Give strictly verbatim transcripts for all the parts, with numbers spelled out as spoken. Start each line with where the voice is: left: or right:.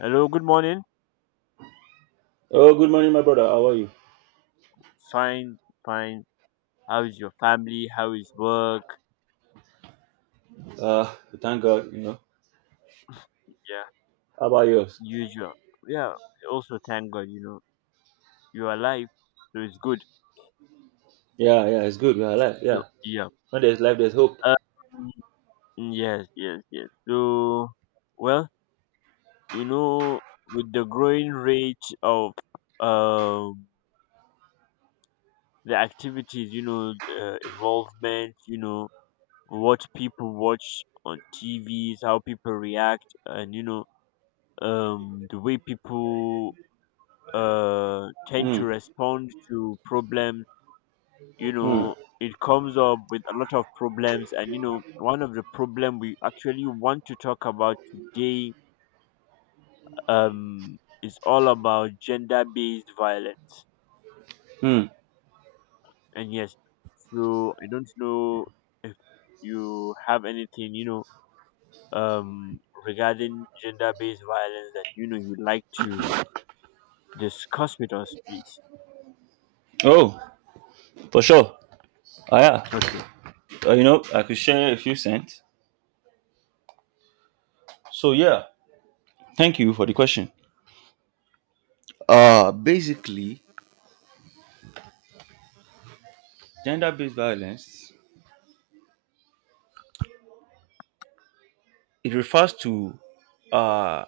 left: Hello, good morning.
right: Oh, good morning, my brother. How are you?
left: Fine, fine. How is your family? How is work?
right: Uh, thank God, you know.
left: Yeah,
right: How about yours?
left: usual. Yeah, also thank God, you know, you're alive, so it's good.
right: Yeah, yeah, it's good. We are alive.
left: So,
right: Yeah.
left: yeah.
right: When there's life, there's hope.
left: Um, yes, yes, yes. So, well, you know, with the growing rate of um the activities, you know, uh, involvement, you know, what people watch on T Vs, how people react, and you know, um the way people uh, tend
right: Mm,
left: to respond to problems. You
right: mm,
left: know, it comes up with a lot of problems, and you know, one of the problem we actually want to talk about today um, is all about gender-based violence.
right: mm.
left: And yes, so I don't know if you have anything, you know, um, regarding gender-based violence that you know you'd like to discuss with us, please.
right: Oh, for sure. Ah, yeah.
left: Okay.
right: Uh, you know, I could share a few cents. So, yeah, thank you for the question. Uh, basically, gender based violence, it refers to uh,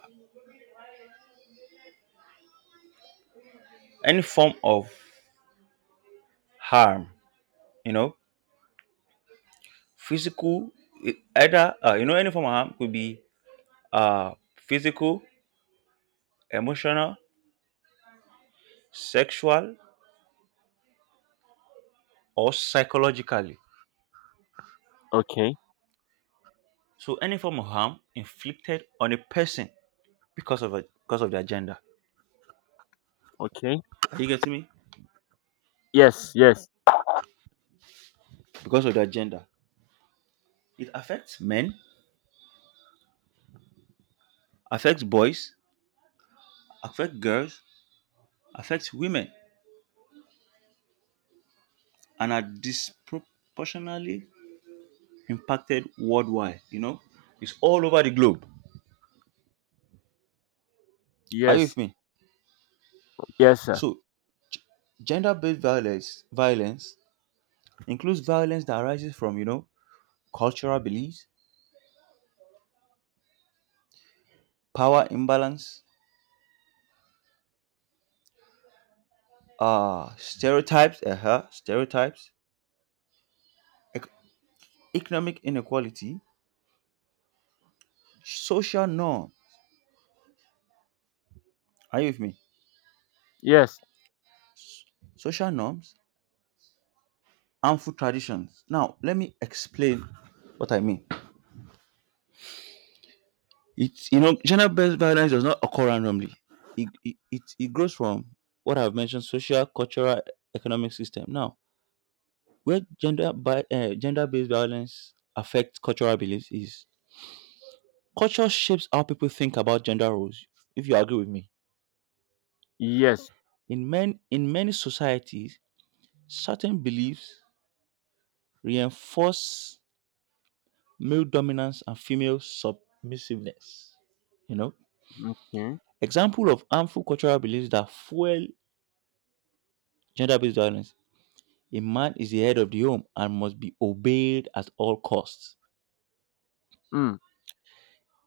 right: any form of harm, you know, physical, e- either, uh, you know, any form of harm could be uh, physical, emotional, sexual, or psychologically.
left: Okay.
right: So any form of harm inflicted on a person because of a, because of their gender.
left: Okay.
right: Are you getting me?
left: Yes. Yes.
right: Because of their gender. It affects men, affects boys, affects girls, affects women, and are disproportionately impacted worldwide. You know, it's all over the globe. Are you with
left: Yes.
right: me?
left: Yes, sir.
right: So gender-based violence violence includes violence that arises from, you know, cultural beliefs, power imbalance, uh, stereotypes, uh-huh, stereotypes, ec- economic inequality, social norm. Are you with me?
left: Yes.
right: Social norms, harmful traditions. Now, let me explain what I mean. It's you know, gender-based violence does not occur randomly. It it, it, it grows from what I've mentioned: social, cultural, economic system. Now, where gender by uh, gender-based violence affects cultural beliefs is culture shapes how people think about gender roles. If you agree with me.
left: Yes.
right: In, man, in many societies, certain beliefs reinforce male dominance and female submissiveness. You know,
left: Okay.
right: example of harmful cultural beliefs that fuel gender-based violence. A man is the head of the home and must be obeyed at all costs.
left: Mm.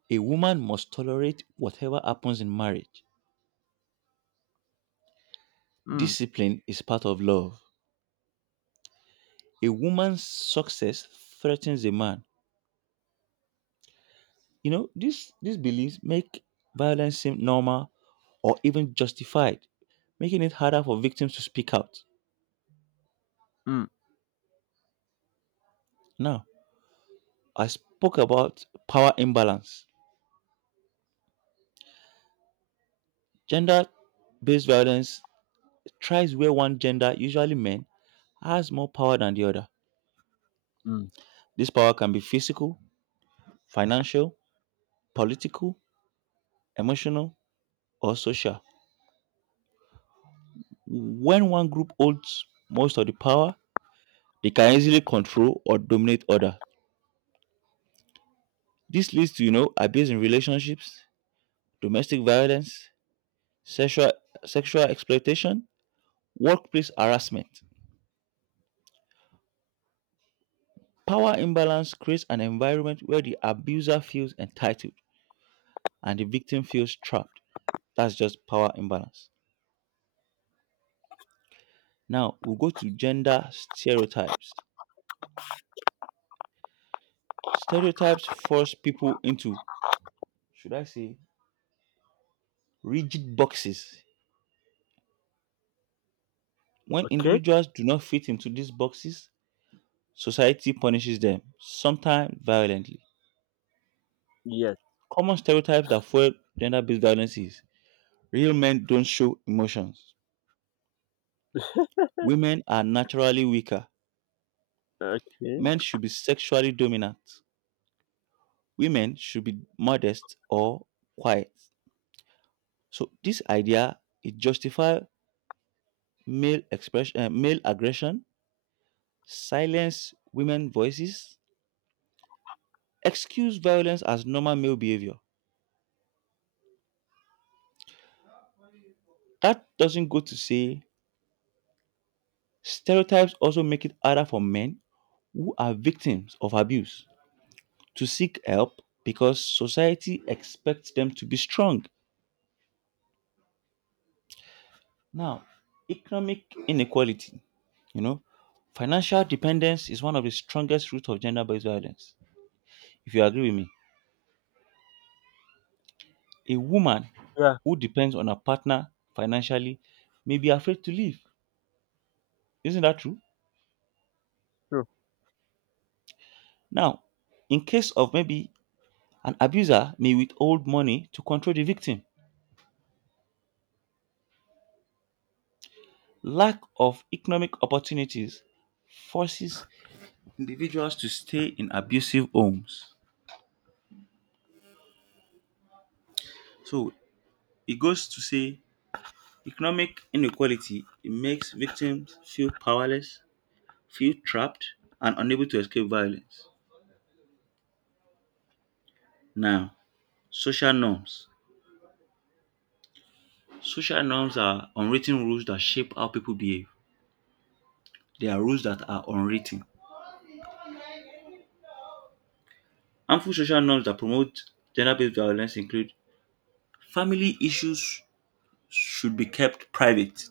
right: A woman must tolerate whatever happens in marriage.
left: Mm.
right: Discipline is part of love. A woman's success threatens a man. You know, these these beliefs make violence seem normal or even justified, making it harder for victims to speak out.
left: Mm.
right: Now, I spoke about power imbalance. Gender based violence thrives where one gender, usually men, has more power than the other.
left: Mm.
right: This power can be physical, financial, political, emotional, or social. When one group holds most of the power, they can easily control or dominate other. This leads to, you know, abuse in relationships, domestic violence, sexual, sexual exploitation, workplace harassment. Power imbalance creates an environment where the abuser feels entitled and the victim feels trapped. That's just power imbalance. Now we'll go to gender stereotypes. Stereotypes force people into, should I say, rigid boxes. When
left: Okay.
right: individuals do not fit into these boxes, society punishes them, sometimes violently.
left: Yes.
right: Common stereotypes that fuel gender based violence is: real men don't show emotions. Women are naturally weaker.
left: Okay.
right: Men should be sexually dominant. Women should be modest or quiet. So this idea it justifies male expression, uh, male aggression, silence women voices, excuse violence as normal male behavior. That doesn't go to say stereotypes also make it harder for men who are victims of abuse to seek help because society expects them to be strong. Now, economic inequality, you know, financial dependence is one of the strongest roots of gender based violence. If you agree with me, a woman
left: Yeah.
right: who depends on a partner financially may be afraid to leave. Isn't that true?
left: True.
right: Now, in case of maybe an abuser may withhold money to control the victim, lack of economic opportunities forces individuals to stay in abusive homes. So it goes to say economic inequality it makes victims feel powerless, feel trapped, and unable to escape violence. Now, social norms. Social norms are unwritten rules that shape how people behave. They are rules that are unwritten. Harmful social norms that promote gender based violence include: family issues should be kept private.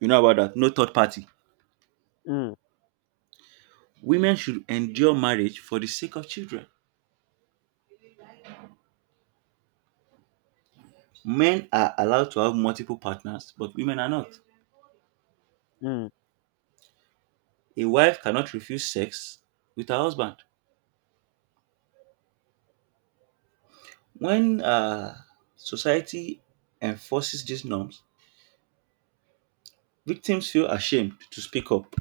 right: You know about that, no third party.
left: Mm.
right: Women should endure marriage for the sake of children. Men are allowed to have multiple partners, but women are not.
left: Mm.
right: A wife cannot refuse sex with her husband. When uh, society enforces these norms, victims feel ashamed to speak up.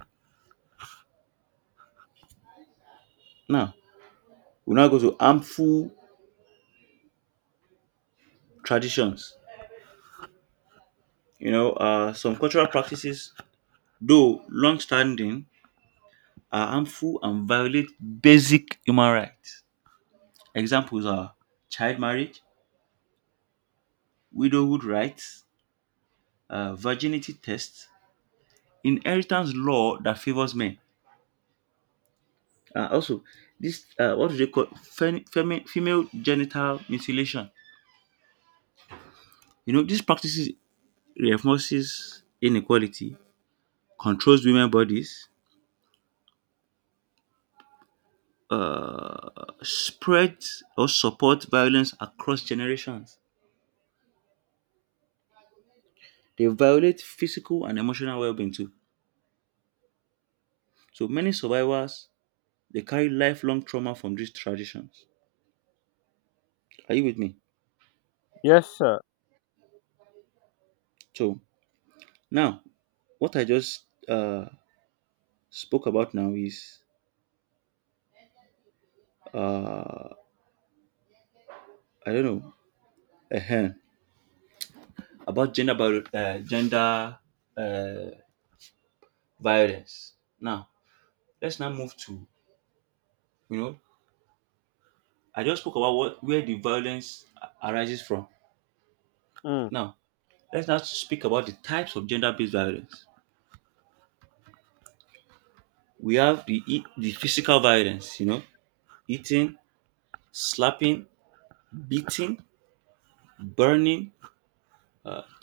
right: Now, we now go to harmful traditions. You know, uh, some cultural practices, though long standing, are harmful and violate basic human rights. Examples are child marriage, widowhood rights, uh, virginity tests, inheritance law that favors men. Uh, also, this uh, what do they call, fem- femi- female genital mutilation? You know, these practices reinforces inequality, controls women bodies, uh, spreads or support violence across generations. They violate physical and emotional well-being too. So many survivors they carry lifelong trauma from these traditions. Are you with me?
left: Yes, sir.
right: So now, what I just uh, spoke about now is, uh, I don't know. Uh-huh. About gender bio- uh, gender uh, violence. Now let's now move to, you know, I just spoke about what where the violence a- arises from.
left: Mm.
right: Now let's now speak about the types of gender-based violence. We have the e- the physical violence, you know, eating, slapping, beating, burning,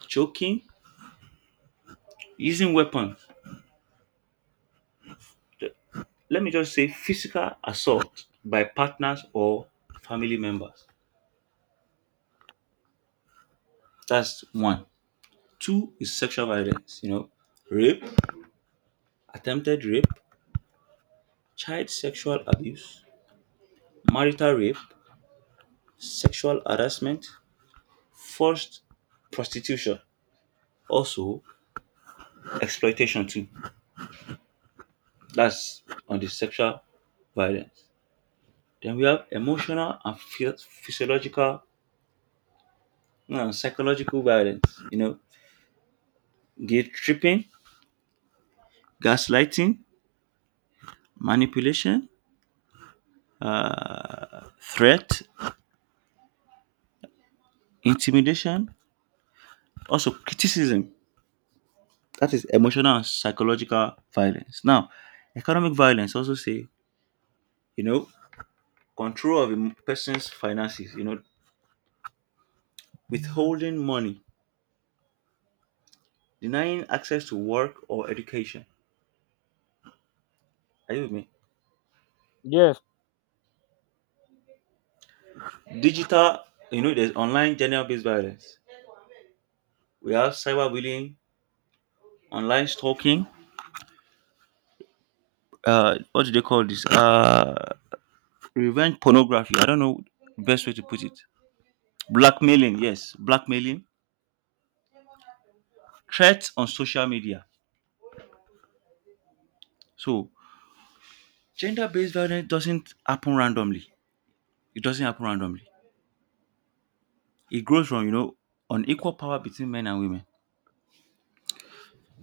right: choking, using weapons. Th- Let me just say physical assault by partners or family members. That's one. Two is sexual violence, you know, rape, attempted rape, child sexual abuse, marital rape, sexual harassment, forced prostitution, also exploitation too. That's on the sexual violence. Then we have emotional and phy- physiological and psychological violence, you know, guilt tripping, gaslighting, manipulation, uh, threat, intimidation, also criticism. That is emotional and psychological violence. Now, economic violence also say, you know, control of a person's finances, you know, withholding money, denying access to work or education. Are you with me?
left: Yes.
right: Digital, you know, there's online gender based violence. We have cyberbullying, online stalking, uh what do they call this? Uh revenge pornography. I don't know best way to put it. Blackmailing, yes, blackmailing. Threats on social media. So gender-based violence doesn't happen randomly. It doesn't happen randomly. It grows from, you know, unequal power between men and women.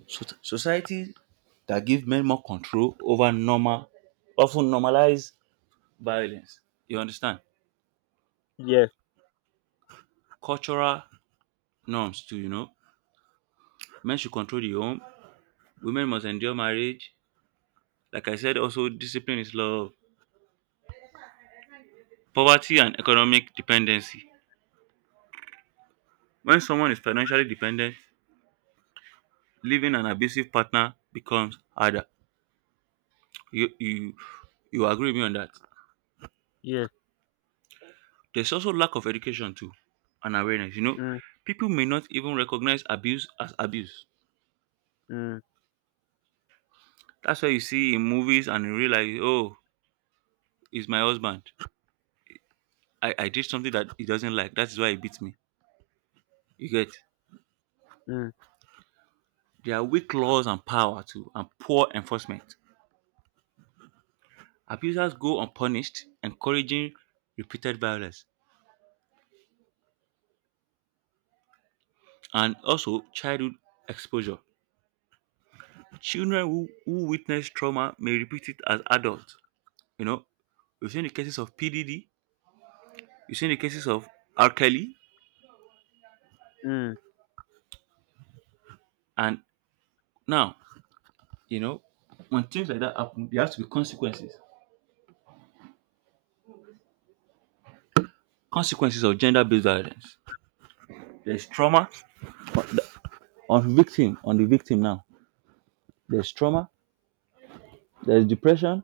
right: So- societies that give men more control over normal, often normalize violence. You understand?
left: Yes.
right: Cultural norms too. You know, men should control the home. Women must endure marriage. Like I said, also discipline is love. Poverty and economic dependency. When someone is financially dependent, leaving an abusive partner becomes harder. You you you agree with me on that.
left: Yes.
right: There's also lack of education too and awareness. You know,
left: Mm.
right: people may not even recognize abuse as abuse.
left: Mm.
right: That's why you see in movies and in real life, oh, it's my husband. I, I did something that he doesn't like. That is why he beats me. You get
left: Mm.
right: There are weak laws and power too and poor enforcement. Abusers go unpunished, encouraging repeated violence. And also childhood exposure. Children who, who witness trauma may repeat it as adults. You know, we've seen the cases of P D D, we've seen the cases of R. Kelly,
left: Mm.
right: and now, you know, when things like that happen, there has to be consequences. Consequences of gender-based violence. There's trauma on the on victim, on the victim now. There's trauma, there's depression,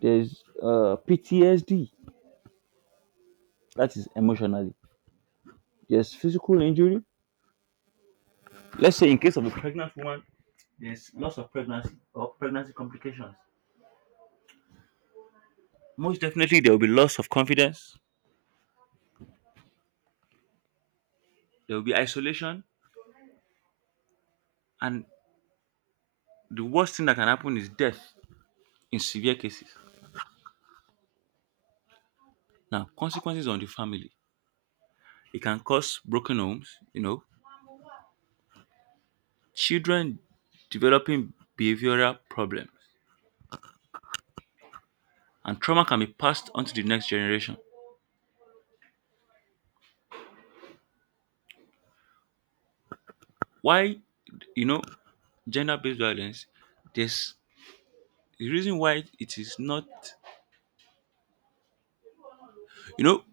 right: there's uh, P T S D, that is emotionally. There's physical injury. Let's say in case of a pregnant woman, there's loss of pregnancy or pregnancy complications. Most definitely, there will be loss of confidence, there will be isolation, and the worst thing that can happen is death in severe cases. Now, consequences on the family. It can cause broken homes, you know, children developing behavioral problems, and trauma can be passed on to the next generation. Why, you know, gender based violence, there's the reason why it is not, you know,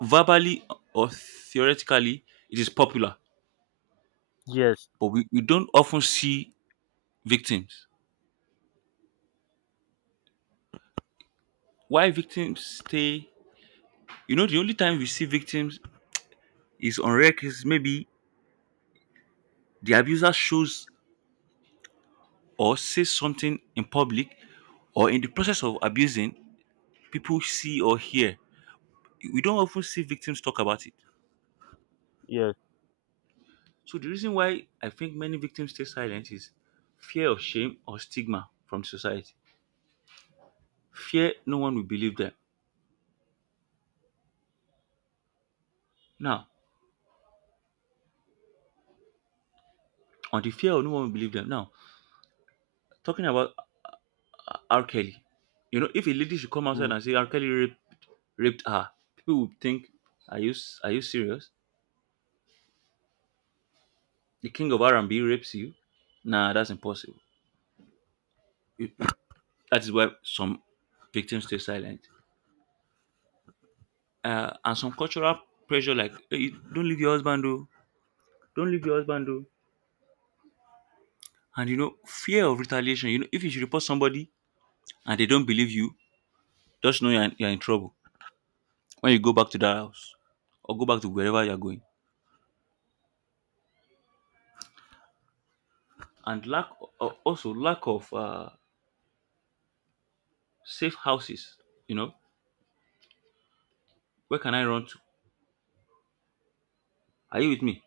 right: verbally or theoretically, it is popular,
left: Yes.
right: but we, we don't often see victims. Why victims stay, you know, the only time we see victims is on rare cases, maybe the abuser shows or says something in public, or in the process of abusing people see or hear. We don't often see victims talk about it.
left: Yes.
right: So the reason why I think many victims stay silent is fear of shame or stigma from society, fear no one will believe them. Now, on the fear of no one will believe them, now talking about R. Kelly, you know, if a lady should come outside
left: Mm.
right: and say R. Kelly raped, raped her, people would think, are you s- are you serious? The king of R and B rapes you? Nah, that's impossible. You- That is why some victims stay silent. Uh, and some cultural pressure like, hey, don't leave your husband, though. Don't leave your husband, though. And you know, fear of retaliation. You know, if you should report somebody and they don't believe you, just know you're in, you're in trouble when you go back to that house or go back to wherever you're going. And lack, uh, also lack of uh, safe houses. You know, where can I run to? Are you with me?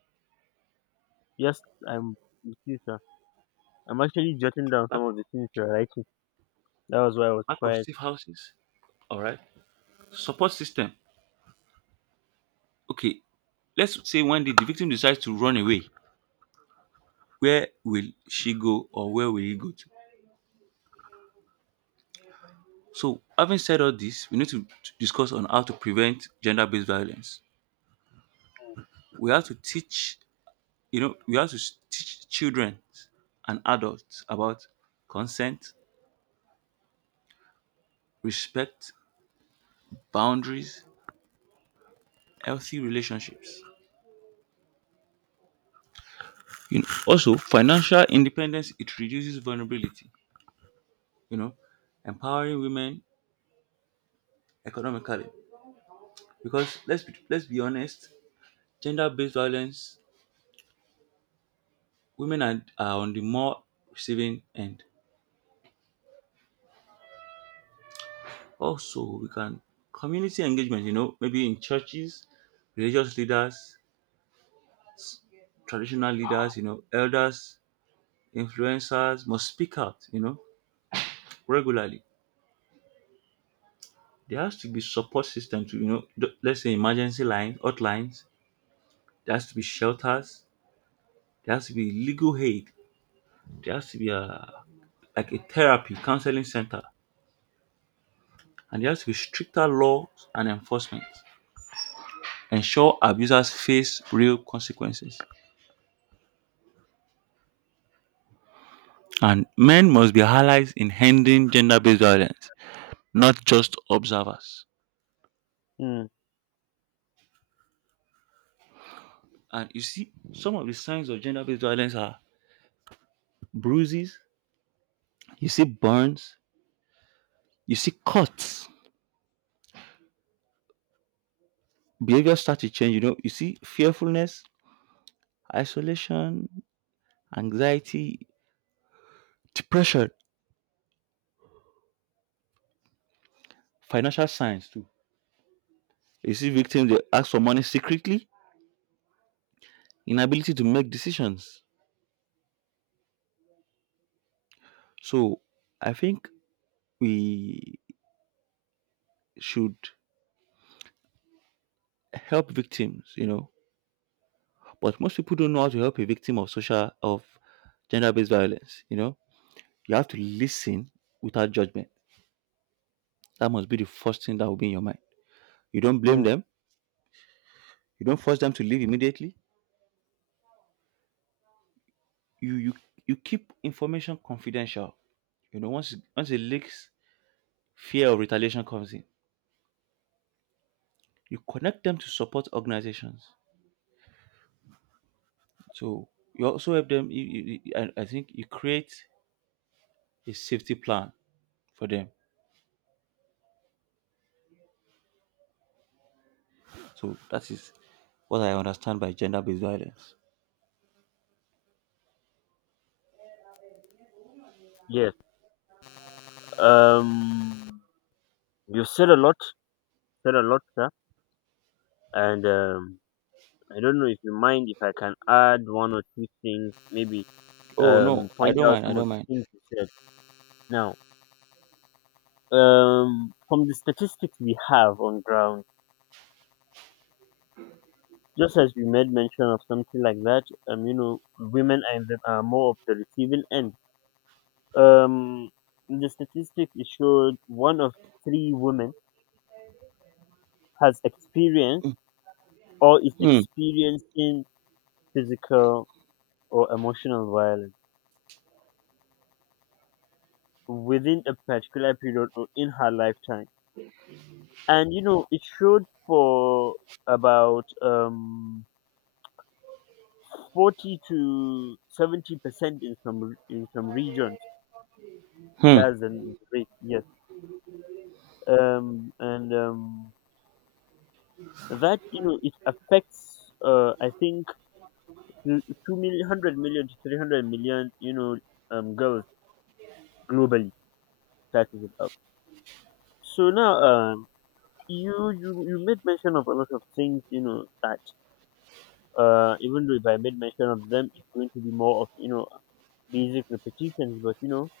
left: Yes. I'm with you, sir. I'm actually jotting down some
right: Lack,
left: of the things you're writing. That was why I was
right: lack of
left: quiet.
right: safe houses. All right. Support system. Okay, let's say one day the victim decides to run away. Where will she go, or where will he go to? So, having said all this, we need to to discuss on how to prevent gender based violence. We have to teach, you know, we have to s- teach children and adults about consent, respect, boundaries, healthy relationships. You know, also, financial independence it reduces vulnerability. You know, empowering women economically, because let's be, let's be honest, gender based violence, women are, are on the more receiving end. Also, we can community engagement, you know, maybe in churches, religious leaders, traditional leaders, you know, elders, influencers must speak out, you know, regularly. There has to be support system to, you know, th- let's say emergency lines, hotlines. There has to be shelters. There has to be legal aid. There has to be a like a therapy counseling center, and there has to be stricter laws and enforcement. Ensure abusers face real consequences. And men must be allies in ending gender based violence, not just observers.
left: Mm.
right: And you see, some of the signs of gender based violence are bruises, you see burns, you see cuts, behavior start to change. You know, you see fearfulness, isolation, anxiety, depression, financial signs too. You see victims, they ask for money secretly, inability to make decisions. So I think we should help victims, you know. But most people don't know how to help a victim of social of gender-based violence, you know. You have to listen without judgment. That must be the first thing that will be in your mind. You don't blame
left: Mm.
right: them, you don't force them to leave immediately. You you you keep information confidential. You know, once once it leaks, fear of retaliation comes in. You connect them to support organizations. So you also help them. You, you, you- I, I think you create a safety plan for them. So that is what I understand by gender-based violence.
left: Yes. Um. You said a lot. Said a lot, sir. And um. I don't know if you mind if I can add one or two things, maybe
right: Oh no,
left: um,
right: I
left: point
right: don't
left: out
right: mind. I
left: some of
right: don't
left: the
right: mind.
left: things you said. Now, um, from the statistics we have on ground, just as you made mention of something like that, um, you know, women are, in the, are more of the receiving end. Um, in the statistics it showed one of three women has experienced or is
right: Hmm.
left: experiencing physical or emotional violence within a particular period or in her lifetime. And you know it showed for about um forty to seventy percent in some re- in some regions.
right: Hmm.
left: That's the rate. Yes um and um that you know, it affects uh I think l- two million one hundred million to three hundred million, you know, um girls globally. That is it up. So now, um you you you made mention of a lot of things, you know. That uh Even though if I made mention of them, it's going to be more of, you know, basic repetitions, but you know,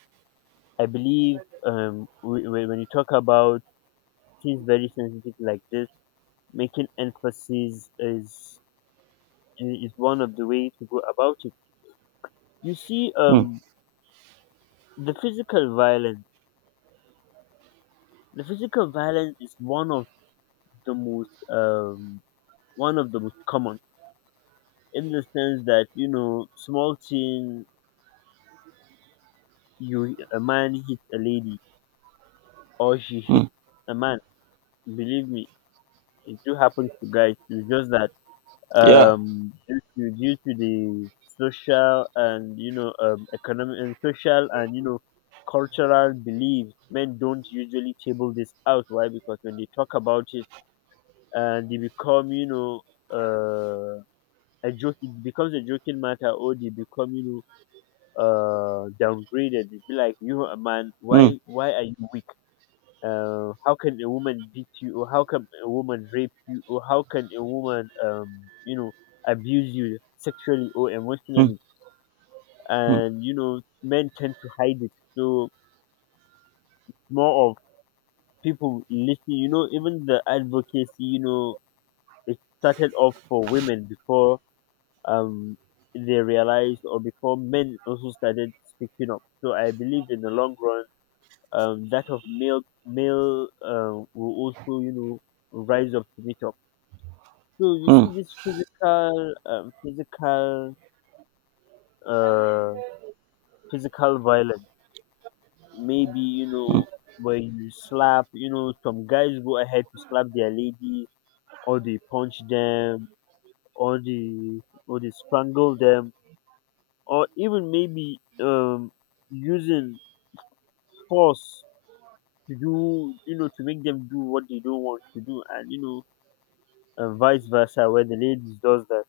left: I believe, um, w- when you talk about things very sensitive like this, making emphasis is is one of the way to go about it. You see,
right: Hmm.
left: um, the physical violence, the physical violence is one of the most um, one of the most common, in the sense that you know, small thing, you a man hits a lady, or she
right: Hmm.
left: hits a man. Believe me, it do happen to guys. It's just that
right: Yeah.
left: um, due to due to the social and, you know, um, economic and social and, you know, cultural beliefs. Men don't usually table this out. Why? Because when they talk about it and they become, you know, uh, a joke. It becomes a joking matter, or they become, you know, uh, downgraded. They be like, you are a man,
right: Hmm.
left: why why are you weak? Uh, how can a woman beat you, or how can a woman rape you, or how can a woman, um, you know, abuse you sexually or
right: Hmm.
left: emotionally?
right: Hmm.
left: And you know, men tend to hide it. So more of people listening. You know, even the advocacy. You know, it started off for women before um they realized, or before men also started speaking up. So I believe in the long run, um, that of male male uh, will also, you know, rise up to meet up. So you
right: Hmm.
left: see this physical, um, physical, uh, physical violence. Maybe you
right: Hmm.
left: know where you slap. You know some guys go ahead to slap their lady, or they punch them, or they or they strangle them, or even maybe um using force to do, you know, to make them do what they don't want to do, and you know, and vice versa where the ladies does that.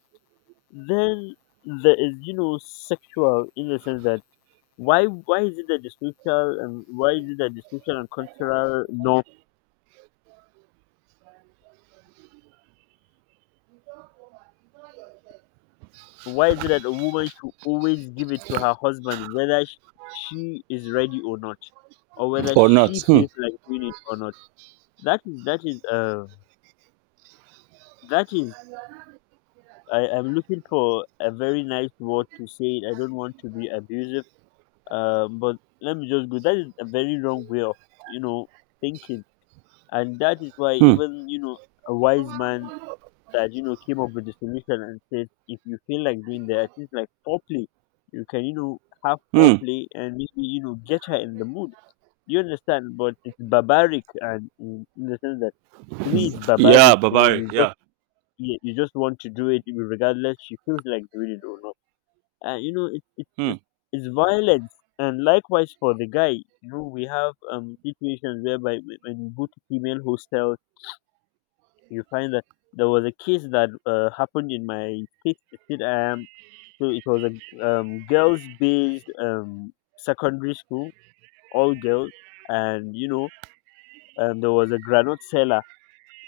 left: Then there is, you know, sexual, in the sense that Why why is it that the social and why is it that the social and cultural norm? Why is it that a woman should always give it to her husband whether sh- she is ready or not, or whether
right: Or not.
left: she
right: Hmm.
left: feels like doing it or not? That is that is uh that is I am looking for a very nice word to say it. I don't want to be abusive. Um, but let me just go. That is a very wrong way of, you know, thinking, and that is why
right: Hmm.
left: even, you know, a wise man that, you know, came up with the solution and said if you feel like doing that, at least like foreplay, you can, you know, have
right: Hmm.
left: foreplay and maybe, you know, get her in the mood. You understand? But it's barbaric, and in, in the sense that to me it's
right: Yeah,
left: barbaric. You know,
right: barbaric.
left: you just
right: Yeah.
left: you you just want to do it regardless she feels like doing it or not. And you know, it, it,
right: Hmm.
left: it's it's violence. And likewise for the guy, you know, we have um situations whereby when when you go to female hostels you find that there was a case that uh, happened in my state. State I am. So it was a um, girls-based um, secondary school, all girls, and you know, um, there was a granite seller.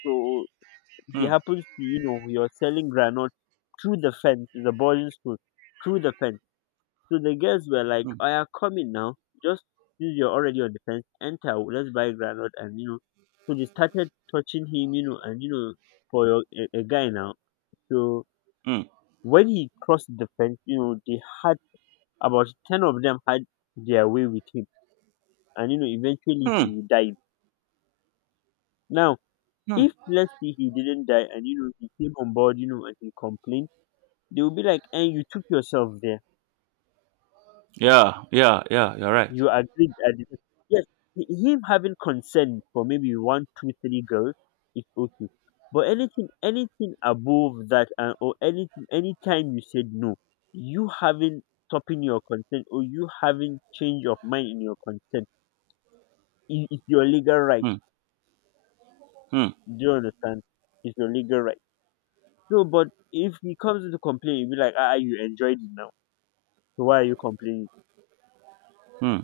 left: So he
right: Hmm.
left: happens to, you know, you're selling granite through the fence. It's a boarding school through the fence. So the girls were like,
right: Hmm.
left: "I are coming now. Just since you're already on the fence, enter. Let's buy granite." And you know, so they started touching him, you know, and you know, for your, a, a guy now. So
right: Hmm.
left: when he crossed the fence, you know, they had about ten of them had their way with him. And, you know, eventually
right: Hmm.
left: he died. Now,
right: Hmm.
left: if let's say he didn't die and, you know, he came on board, you know, and he complained, they will be like, and you took yourself there.
right: Yeah. Yeah. Yeah. You're right.
left: You agreed at the yes, h- him having consent for maybe one, two, three girls is okay. But anything anything above that, and or anything, anytime you said no, you having stopping your consent, or you having change of mind in your consent i- is your legal right.
right: Hmm. Hmm.
left: Do you understand? It's your legal right. So but if he comes to complain, you'll be like, ah, you enjoyed it now. So why are you complaining?
right: Hmm.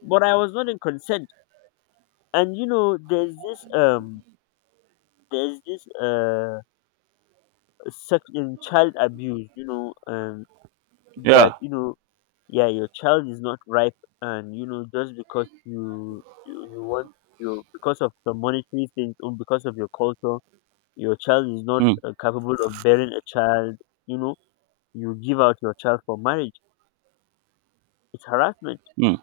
left: But I was not in consent. And you know, there's this um there's this uh sex um, child abuse, you know, um that
right: Yeah.
left: you know, yeah, your child is not ripe, and you know, just because you you, you want, you, because of the monetary things or because of your culture, your child is not
right: Hmm.
left: uh, capable of bearing a child, you know, you give out your child for marriage. It's harassment.
right: Hmm.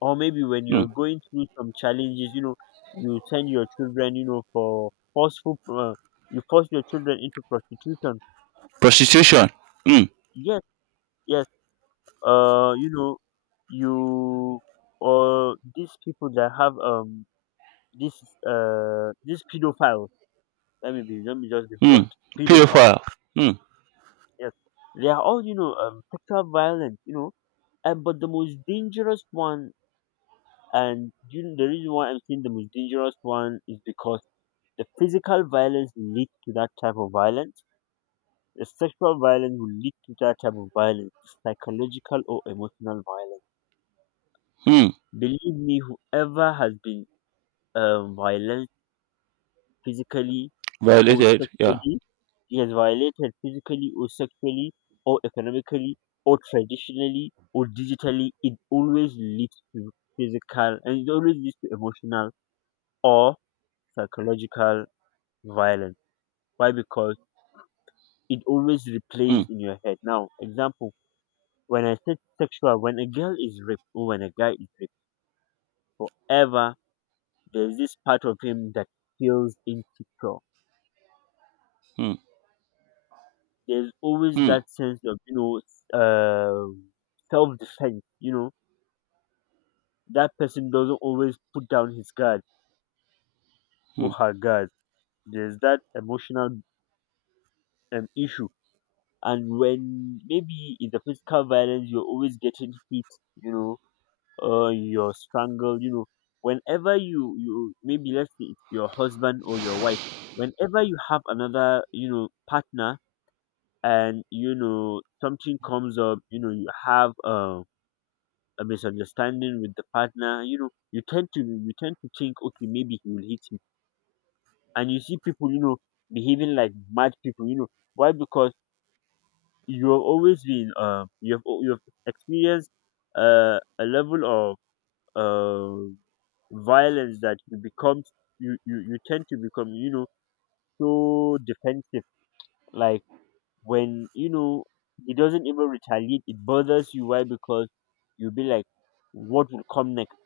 left: Or maybe when
right: Hmm.
left: you're going through some challenges, you know, you send your children, you know, for forceful uh, you force your children into prostitution.
right: Prostitution. Hmm.
left: Yes. Yes. Uh you know, you or these people that have um this uh these pedophiles, let me be, let me just be
right: Hmm.
left: blunt, pedophiles,
right: Pedophile. Hmm.
left: yes, they are all, you know, um sexual violence, you know. And but the most dangerous one, and you know, the reason why I'm saying the most dangerous one is because the physical violence leads to that type of violence, the sexual violence will lead to that type of violence, psychological or emotional violence.
right: Hmm.
left: Believe me, whoever has been uh, violence physically or
right: Violated. Yeah.
left: sexually. He has violated physically or sexually or economically or traditionally or digitally. It always leads to physical, and it always leads to emotional or psychological violence. Why? Because it always
right: Hmm.
left: replays in your head. Now, example, when I said sexual, when a girl is raped or when a guy is raped, forever there's this part of him that feels insecure.
right: Hmm.
left: There's always
right: Hmm.
left: that sense of, you know, um self defense, you know, that person doesn't always put down his guard
right: Hmm.
left: or her guard. There's that emotional um, issue. And when maybe in the physical violence you're always getting hit, you know, or you're strangled, you know, whenever you you maybe, let's say it's your husband or your wife, whenever you have another, you know, partner, and you know, something comes up, you know, you have um a misunderstanding with the partner, you know, you tend to you tend to think, okay, maybe he will hit me. And you see people, you know, behaving like mad people, you know. Why? Because you have always been uh, you have al- you have experienced uh, a level of uh, violence that you become you, you you tend to become, you know, so defensive. Like when you know he doesn't even retaliate, it bothers you. Why? Because you'll be like, what will come next?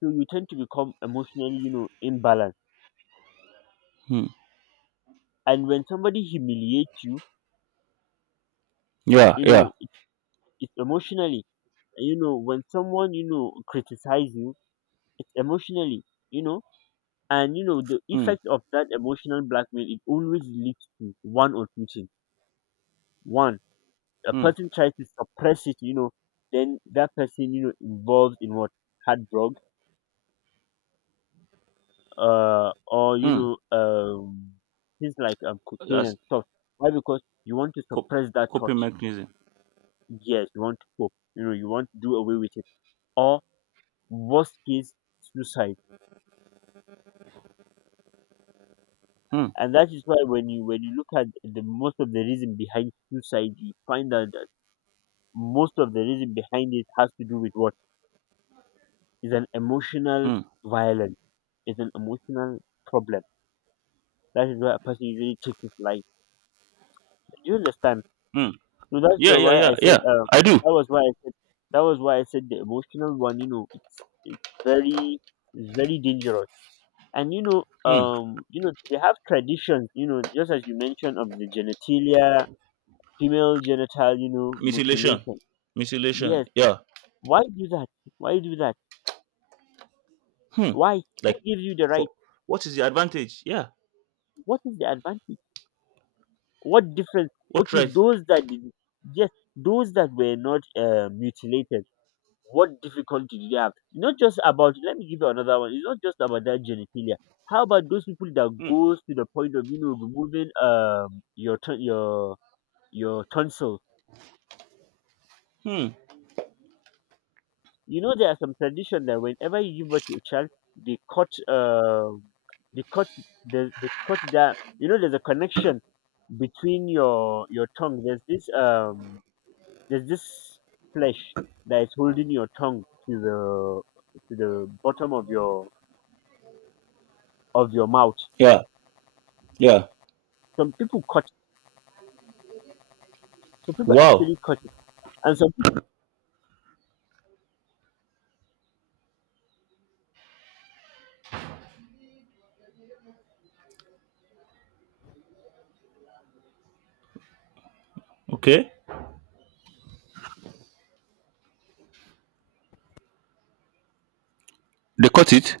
left: So you tend to become emotionally, you know, imbalanced.
right: Hmm.
left: And when somebody humiliates you,
right: Yeah,
left: you
right: yeah.
left: know, it, it's emotionally. And, you know, when someone, you know, criticizes you, it's emotionally, you know. And, you know, the
right: Hmm.
left: effect of that emotional blackmail, it always leads to one or two things. One, a
right: Hmm.
left: person tries to suppress it, you know, then that person, you know, involved in what? Hard drugs, uh, or, you
right: Hmm.
left: know, um, things like um, cocaine
right: That's
left: and stuff. Why? Because you want to
right: cop-
left: suppress that thought.
right: coping mechanism.
left: Yes, you want to cope. You know, you want to do away with it. Or worst case, suicide.
right: Hmm.
left: And that is why when you when you look at the most of the reason behind suicide, you find out that most of the reason behind it has to do with what is an emotional
right: Hmm.
left: violence. It's an emotional problem. That is why a person usually takes his life. Do you understand?
right: Hmm.
left: So that's
right: Yeah,
left: the
right: yeah,
left: why I
right: yeah,
left: said
right: yeah.
left: uh,
right: I do.
left: that was why I said that was why I said the emotional one. You know, it's it's very it's very dangerous. And you know,
right: Hmm.
left: um you know, they have traditions, you know, just as you mentioned of the genitalia, female genital, you know,
right: Mutilation,
left: mutilation.
right: mutilation.
left: Yes.
right: Yeah.
left: Why do that? Why do that?
right: Hmm.
left: Why? Who
right: Like,
left: gives you the
right: for
left: right?
right: what is the advantage? Yeah.
left: What is the advantage? What difference?
right: What
left: Okay,
right: right?
left: those that did, yes, those that were not uh, mutilated, what difficulty did they have? Not just about, let me give you another one, it's not just about that genitalia. How about those people that
right: Hmm.
left: goes to the point of, you know, removing um your ton- your your tonsils?
right: Hmm.
left: You know, there are some tradition that whenever you give birth to a child, they cut, uh, they cut, the they cut that. You know, there's a connection between your your tongue. There's this um, there's this flesh that is holding your tongue to the to the bottom of your of your mouth.
right: Yeah. Yeah.
left: Some people cut. Some people
right: Wow.
left: actually cut it, and some
right: Okay. They cut it.